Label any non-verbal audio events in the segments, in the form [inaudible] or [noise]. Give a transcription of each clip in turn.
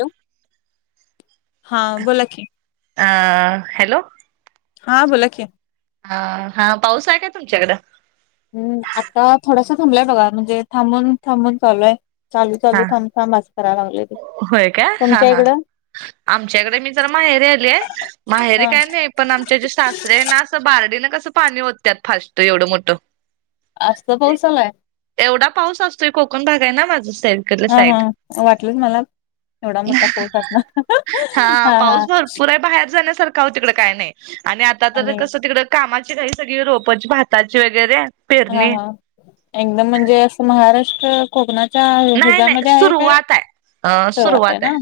Hello... हा बोला की अं... हॅलो. हा, बोला की. हं हा, पाऊस हाये का तुमच्याकडं? हूं, आत्ता थोडासा थांबलाय बघा. म्हणजे थांबून थांबून, चालू ए. चालू हा चालू... थांब का मग [inaudible] वागलेे ते. होय का, हा तुमच्या हा. इकडं आमच्याकडे मी जरा माहेरी आलीय, माहेरी हा. काय नाय पण आमचे जे सासरे आहे ना, असं बारडीनं कसं पाणी ओतत्यात फास्ट, एवढं मोठं. आज तं पाऊस आलाय? एवढा पाऊस असतोय, कोकण भाग आहे ना माझं साईड. हां हां, वाटलंच मला, एवढा मोठा पाऊस असणार. हां हां. तर बाहेर जाण्यासारखं काहो तिकडं काय नाही आणि आता तर कसं तिकडं कामाची घाई सगळी, रोपाची भाताची वगैरे. हां पेरणी हां, एकदम म्हणजे असं महाराष्ट्र कोकणाच्या नाही नाही ह्याच्यामध्ये आहे काय सुरुवात आहे अ सुरुवात आहे ना.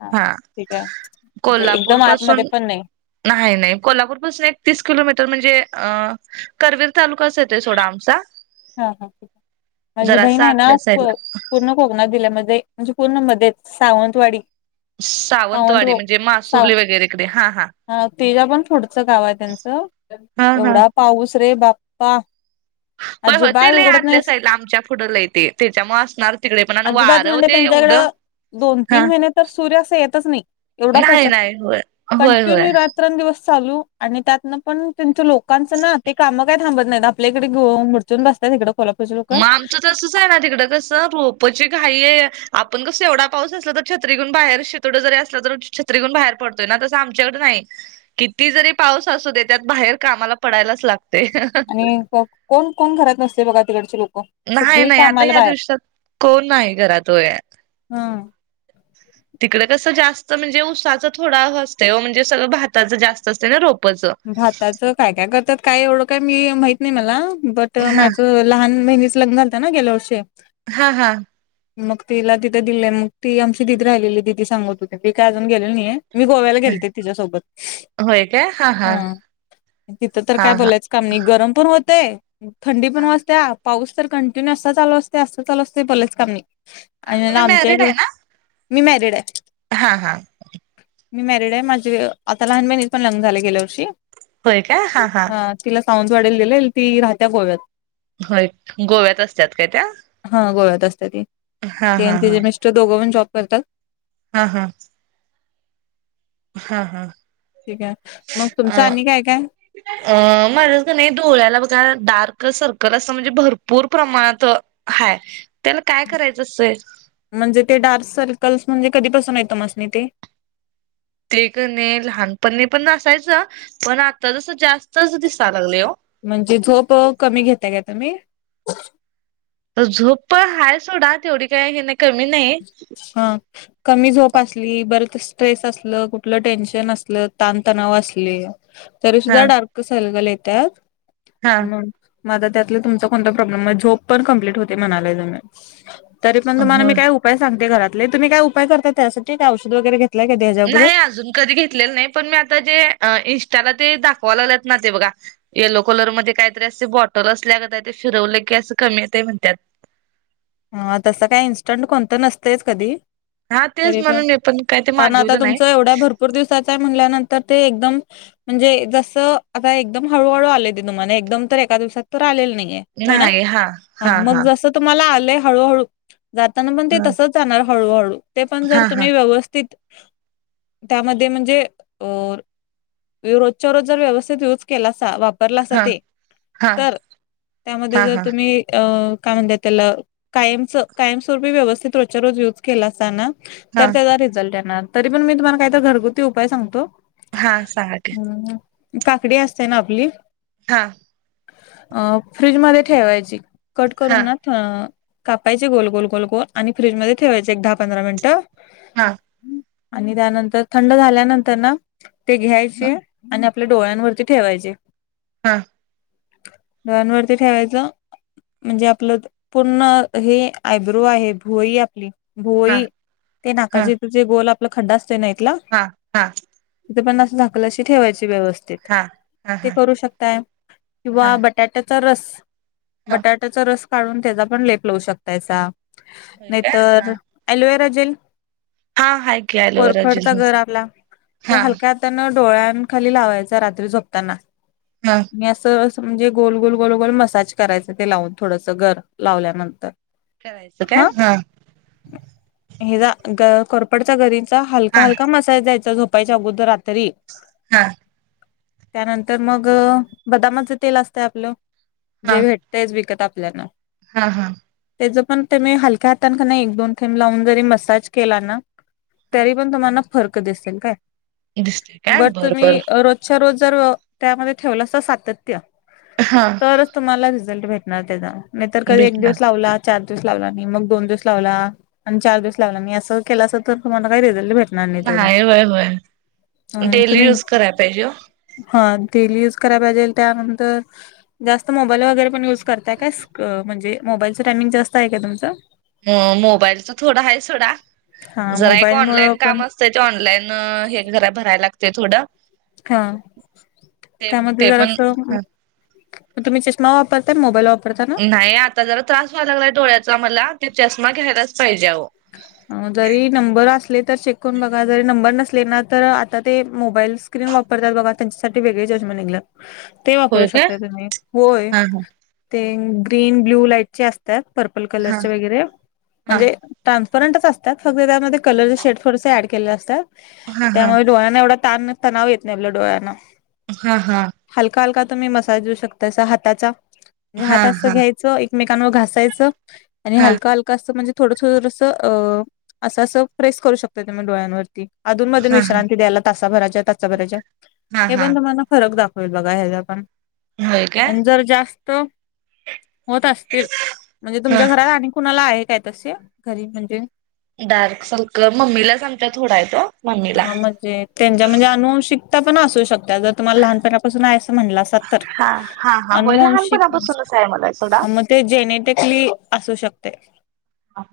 हा ठीक आहे म्हणजे कोल्हापूर एकदम आतमध्ये पासून पण नाही. नाही नाही कोल्हापूरपासून एक तीस किलोमीटर म्हणजे अ. करवीर तालुकाच येतोय सोडा आमचा. हा हा ठीक माझी बहीण जरासा आहे ना आतल्या साईडला पूर्ण कोकणात जिल्ह्यामध्ये. म्हणजे पूर्ण मध्येच सावंतवाडी. सावंतवाडी सावंतभाऊ म्हणजे साव मासुर्ली वगैरेकडे हा हा. हा त्याच्या पण पुढचं गाव आहे त्यांचं हा हा एवढा पाऊस रे बाप्पा. होय होय ते अजिबात लई उघडत आतल्या नाहीस साईडला आमच्या पुढं लई ते त्याच्यामुळे असणार तिकडे पण आणि अजिबात वारंव म्हणजे ते एवढं. त्यांच्याकडं दोन हा तीन महिने तर सूर्य अस येतच नाही एवढा पाऊस नाही असतो नाही होय होय होय कंटिन्यू रात. रात्रंदिवस चालू आणि त्यातनं पण त्यांचं लोकांच ना ते काम काय. थांबत नाहीत आपल्या इकडे घोंग मुडचून बसतात इकडे. मग आमचं तसंच आहे ना तिकडं कस. रोपची घाई आहे आपण कस एवढा पाऊस असला तर छत्री घेऊन बाहेर शितोडे जरी असलं तर छत्री. छत्री घेऊन बाहेर पडतोय ना तसं आमच्याकडे नाही. किती जरी पाऊस असू दे त्यात बाहेर कामाला पडायलाच लागतय. आणि कोण कोण घरात नसतंय बघा तिकडचे लोक. नाही सगळी नाही आता कामाला ह्या बाहेर दिवसात कोण नाही घरात व्हय. हा. तिकड कसं जास्त म्हणजे ऊसाचं थोडं असतं ओ म्हणजे सगळं भाताचं जास्त असतं ना रोपचं. भाताचं काय काय करतात काय एवढं काय मी माहित नाही मला बट. तिथं हा माझ लहान बहिणीच लग्न झालतं ना गेल्या वर्षी. हा हा. मग तिला तिथं दिलय मग ती आमची दीदी राहिलेली दीदी सांगत होती मी काय अजून गेलेलो नाही आहे. मी गोव्याला गेलते तिच्यासोबत. होय काय हा. हा तिथं तर हा काय हा बोलायचं काम नाही गरम पण होतंय थंडी पण हा वाजत्या. पाऊस तर कंटिन्यू असा चालू असतोय असा चालू असतोय बोलायचं काम नाही आ, आणि तुम्ही आमच्या मॅरिड इकड. आहे ना मी मॅरिड आहे. हा हा. मी मॅरिड आहे माझे आता लहान बहिणीचे पण लग्न झालंय गेल्या वर्षी. होय काय हां हां. हा तिला सावंतवाडीला दिलय ती राहत्या गोव्यात. होय गोव्यात असत्यात काय त्या. हा गोव्यात असत्या ती हा ती आणि हा हा तिचे मिस्टर दोघं पण जॉब करतात. हा हा. हा हा. ठीक आहे मग अ तुमचं आणि काय- काय. अ माझ्या कणी डोळ्याला बघा डार्क सर्कल असं म्हणजे भरपूर प्रमाणात - हाय त्याला काय करायचं असतंय? म्हणजे ते डार्क सर्कल्स म्हणजे कधीपासून आहेत तुम्हास्नी ते. ते कणी लहानपणी पण असायचं पण आता जसं जास्तच दिसायला लागलंय हो. म्हणजे झोप कमी घेताय का तुम्ही? झोप पण हाय सोडा तेवढी काय हे नाही कमी नाही. हा कमी झोप असली बरच स्ट्रेस असलं कुठलं टेन्शन असलं ताणतणाव असले. तरी हा सुद्धा डार्क सलकल येत्यात. हा मग आता त्यातला तुमचा कोणता प्रॉब्लेम आहे झोप पण कम्प्लीट होते म्हणालाय तुम्ही. तरी पण तुम्हाला होय. मी काही उपाय सांगते घरातले तुम्ही काय उपाय करता त्यासाठी का औषध वगैरे घेत. नाही अजून कधी घेतलेलं नाही पण मी आता जे इन्स्टा ला ते दाखवा लागल्यात ना ते बघा. येलो कलरमध्ये काहीतरी अशी बॉटल असल्यागत आहे ते फिरवले की असं कमी येतंय म्हणतात. ह तसं काय इन्स्टंट कोणतं नसतेच कधी. हा तेच तरी पण म्हणून मी काय ते कारण आता मागविलं नाही. तुमचं एवढ्या भरपूर दिवसाच आहे म्हणल्यानंतर ते एकदम. म्हणजे जसं आता एकदम हळूहळू आले तुम्हाला एकदम तर एका दिवसात तर आलेलं नाहीये. होय ना हा मग जसं. तुम्हाला आलेय हळूहळू जाताना पण ते हा तसंच जाणार हळूहळू. ते पण जर हा हा तुम्ही व्यवस्थित त्यामध्ये म्हणजे- रोजच्या रोज जर व्यवस्थित युज केलासा वाप - वापरलासा हा ते हा तर त्यामध्ये हा जर हा तुम्ही अ काय म्हणता त्याला. कायमच कायमस्वरूपी व्यवस्थित रोजच्या रोज युज केलासाना तर हा त्याचा रिझल्ट येणार. तरी पण मी तुम्हाला काही तर घरगुती उपाय सांगतो. हा सांगा की काकडी असते ना आपली. हा. अ फ्रीज मध्ये ठेवायची कट हा करून ना अ. कापायची गोल - गोल - गोल - गोल आणि फ्रीजमध्ये ठेवायचं एक दहा पंधरा मिनटं. हा. आणि त्यानंतर थंड झाल्यानंतर ना ते घ्यायचे आणि आप. आपल्या डोळ्यांवरती ठेवायचे. हा. डोळ्यांवरती ठेवायचं म्हणजे आपलं पूर्ण - हे आयब्रो आहे भुवई आहे आपली हा भुवई ते हा नाकाच्या तिथं. जे गोल आपलं खड्डा असते ना इथला. हा हा. तिथ पण असं झाकल्याशीे ठेवायची व्यवस्था. हा हा ते हा करू शकताय हा किंवा बटाट्याचा रस - हा बटाट्याचा रस काढून त्याचा पण लेप लावू शकतायसा होय काय हा नाहीतर - एलोराजेल हा हाय की ॲलोवेरा कोरफडचा जेल गर आपला ते हा हलक्यात - त्यांना डोळ्यां खाली लावायचा रात्री झोपताना. हां. मी असं - असं म्हणजे गोल - गोल - गोल - गोल मसाज करायचं ते लावून थोडसं गर लावल्यान. करायचं का हा. हेचा कोरफडचा गरीचा हलका- हा हलका मसाज दयचा झोप. झोपायच्या अगोदर रात्री हा... त्यानंतर मग अं बदामाच तेल असतंय आपलं हा जे भे तेच विकत आपल्याला. हा, हा त्याच पण ते नि हलक्या हातांन किण एक, दोन थेंब लावून जरी मसाज केला ना हा तरी पण तुम्हाना फरक दिसतील काय, बर तुम्ही रो सर्व जर व त्यामध्ये ठेवलासा सातत्य हा तरच तुम्हाला रिझल्ट भेटणार त्याचा नाही तर काय एक भेटणार दिवस लावला, चार दिवस लावला नाही मग दोन दिवस लावला आणि चार दिवस लावला नाही असं, केलास तर तुम्हाला काय रिझल्ट भेट टणार नाही त्याचा, होय होय अं डेली तुम्ही युज कराय पाहिजे हा तेल युज करायला पाहिजे, त्यानंतर जास्त मोबाईल वगैरे पण युज करताय का म्हणजे, मोबाईलचं टायमिंग जास्त आहे का तुमचं? म मोबाईलच थोडा आहे सोडा, हा जरा एक मोबाईल मुळ ऑनलाईन पण कामच असतं. ते चे ऑनलाईन हे घरा भरायला लागते थोडं. हा, ते त्यामध्ये ते जर पण असं म तुम्ही चष्मा वापराताय, मोबाईल वापरतात? नाही आता जरा त्रास व्हाय लागलाय डोळ्याचा, मला ते चष्मा घ्यायलाच पाहिजे आहो. हं जरी नंबर असले तर चेक करून बघा जरी नंबर नसले ना तर आता ते मोबाईल्स क्रीन वापरतात बघा त्यांच्यासाठी वेगळे [unintelligible] ते वापरू होय काय शकताय तुम्ही, होय हा हा ते ग्रीन, ब्ल्यू लाईटचे अस त्यात पर्पल हा कलरचे वगैरे हा म्हणजे ट्रान्सपरंटच असतात फक्त त्यामध्ये कलरच शेड थोडसं ऍड केलेले असतात, हा हा त्यामुळे डोळ्यांना एवढा ताण, तणाव येत नाही आपल्या डोळ्यांना. हा, हा हलका, हलका तुम्ही मसाज देऊ शकताय असा हाताचा, म्हणजे हा हा हात असं घ्याय चं एकमेकांवर घासायचं आणि हा हलक, हलक असं म्हणजे थोडं थुरंस अं असं, असं प्रेस करू शकताय तुम्ही डोळ्यांवरती. अधून, मधून हा विश्रांती द्यायला तासा भरायचा तचा भराजय हा हे हा पण तुम्हाला फरक दाखव होईल बघा ह्याचा पण होय काय आणि जर जास्त होत असतील म्हणजे ह तुमच्या घरात आणि कुणाला आहे काय तसे घरी म्हणजे? डार्क सर्कल मम्मीला च आमच्या थोडा आहे तो. मम्मीला हा म्हणजे त्यांच्या म्हणजे अनुवंशिकता पण असू शकत्या जर तुम्हाला लहानपणापासून आहे असं म्हणलं असा तर, हा हा हा होय अनुवंशिक लहानपणापासूनच आहे मला सोडा ते जेनेटेकली असू शकते. हा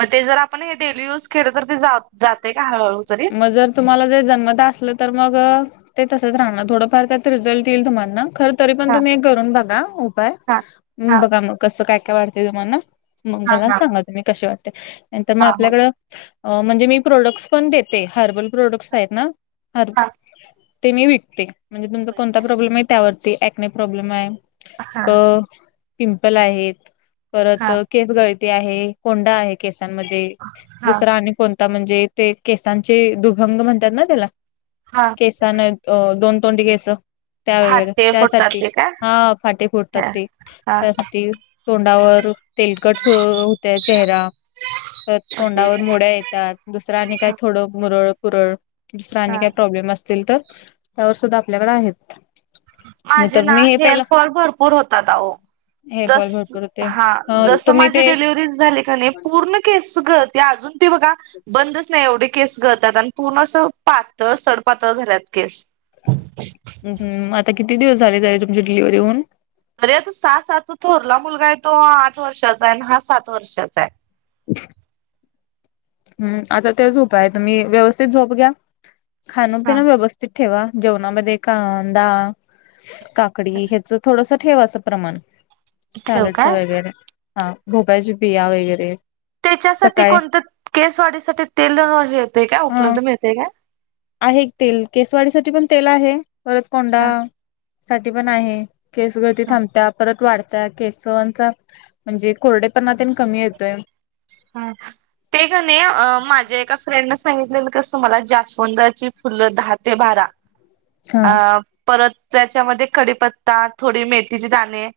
म ते जर आपण हे डेली यूज केलं तर ते जा, जातेय का हळूहळू जरी म जर तुम्हाला जर जन्मता असलं तर मग अं ते तंसच राहणार, थोडंफार त्यात रिझल्ट येईल तुम्हाना खं तरी पण हा तुम्ही हे करून बघा उपाय, हा हा बघा मग कसं काय, काय वाढतय तुम्हाना. मग हा मला हा सांगा तुम्ही कशे वाटते नंतर मग हा हो आपल्याकडं म्हणजे मी प्रोडक्ट्स पण दे ते, हर्बल प्रोडक्ट्स आहेत ना ह हा ते मी विकते. म्हणजे तुमचा होय कोणता काय प्रॉब्लेम आहे, त्यावर ते एकने प्रॉब्लेम आहे हा त पिंपल आहेत, परत हा अं केस गळती आहे कोंडा आहे केसांमध्ये हा दुसरा आणि कोणता म्हणजे ते केसांचे दुभंग म्हणतात ना त्याला हा केसांना अं दोन तोंडी केस त्या वगैरे फाटे फुटतात त्यासाठी ते काय हा फाटे फुटतात हा ते हा त्यासाठी तोंडावर तेलकट सु हूतंय चेहरा तर ओके. तोंडावर मोड्या येतात दुसरा आणि काय थोडं मुरळ पुरळ दुसरा आणि हा काय प्रॉब्लेम असत केल तर त्यावर सुद्धा आपल्याकडे आहेत नाही माझे तर ना मी हे पहिला हेअरफॉल भरपूर होतात आहो हेअरफॉल जस भरपूर हां होते जस तुम्ही माझी ते डिलिवरी झाली कनी पूर्ण केस गळते अजून ते बघा बंदच नाही एवढे केस गळतात आणि पूर्ण अस पातळ सडपातळ झाल्यात केस हूं हूं आता किती दिवस झाले तरी तुमची डिलिव्हरी होऊन तरी आता सहा सात थोरला मुलगा आहे तो आठ वर्षाचा आहे आणि हा सात वर्षाचा आहे [inaudible] हम् आता तेच उपाय तुम्ही व्यवस्थित झोप घ्या खाणं हा पिणं व्यवस्थित ते ठेवा जेवणामध्ये कांदा काकडी हेचं थोडंसं ठेवा असं प्रमाण ठेव सॅलडच काय वगैरे हा भोबळ्याचे बिया वगैरे त्याच्यासाठी सकाळी कोणतं केस वाडीसाठी तेल येतं काय हा उपलब्ध मिळतेय काय आहे तेल केस वाडीसाठी पण तेल आहे, परत कोंडा हा साठी पण आहे. केस गळती हा थांबत्या, परत वाढत त्या केसवांचा म्हणजे कोरडेपणा तेन कमी येतोय हम्म ते कनी अं माझ्या एका फ्रेंडने सांगितलेलं कसं मला जास्वंदची फुलं दहा ते बारा हा अ परत त्याच्यामध्ये कडीपत्ता थोडी मेथीची दाणे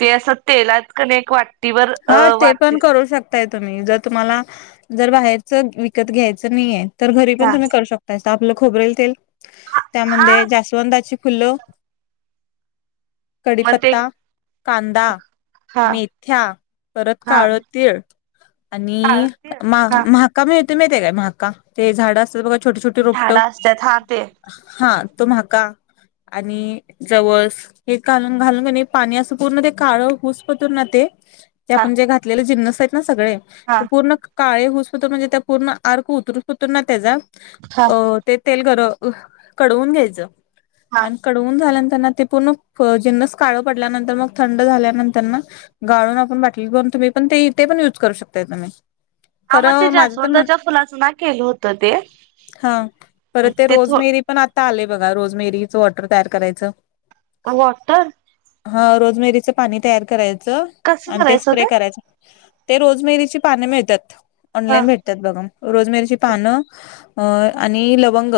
ते असं तेलात कनेक वाटत हा ते पण करू शकत तर तुम्ही जर तुम्हाला जर बाहेरच विकत घ्यायचं नाहीये तर घरी हा पण तुम्ही करू शक त्याच आपलं खोबरेल तेल हा त्यामध्यें जास्वंदाची फुलं मग ते कडीपत्ता कांदा हा मेथ्या परत हा काळं तीळ काळ आणि तीळ हा म्हाका मिळते महीती काय म्हाका ते झाडं असतात बघा छोटे छोटे रोपट झाडं असत्यात हा ते हा तो म्हाका आणि जवस हे कालून घालून कनी पाणी असं पूर्ण ते काळं हुसपतुर ना ते ते हा आपण जे घातलेले जिन्नस आहेत ना सगळे हा ते पूर्ण काळे होऊसपतुर म्हणजे त्या पूर्ण अर्क उतरूसपतुर ना त्याचा हा अ ते तेल गर कडवून घ्यायचं हा आणि कडवून झाल्या नंतरना ते पूर्ण जिन्नस काळं पडल्यानंतर मग थंड झाल्यानंतर ना गाळून आपण तुम्ही पण ते पण युज करू शकताय तुम्ही हा खर मग ते माझ तर म्हण जास्वंदाच्या फुलाचं ना केलं होतं ते हा बर ते रोज मेरी पण आता आलंय बघा रोजमेरीचं वॉटर तयार करायचं वाॅटर हा रोजमेरीचं पाणी तयार करायचं कसं आणि करायचं हो स्प्रे ते करायचं ते रोजमेरीची पान मिळत्यात हा ऑनलाईन भे त्यात बघा रोजमेरची पान आणि लवंग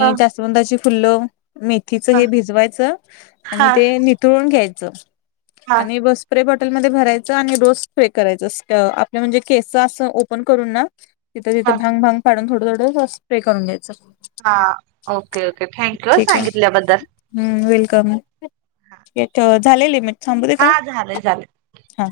हा जा स्वंदाची फुल्लं मेथीच हा हे भिजवायचं आणि हा ते निथळून घ्यायचं. हा आणि ब स्प्रे बाॅ टलमध्ये भरायचं आणि रोज स्प्रे करायचं आपली म्हणजे केस असं ओपन करून ना तिथं हा तिथं भांग भांग पाडून थोड थोडं स्प्रे करून घ्यायचं. हा ओके ओके थँक्यू हं ठीक आहे सांगितल्याबद्दल. हम्म वेलकम, झालेय लिमिट थांबुदे काय? हा झालंय झालंय. हा.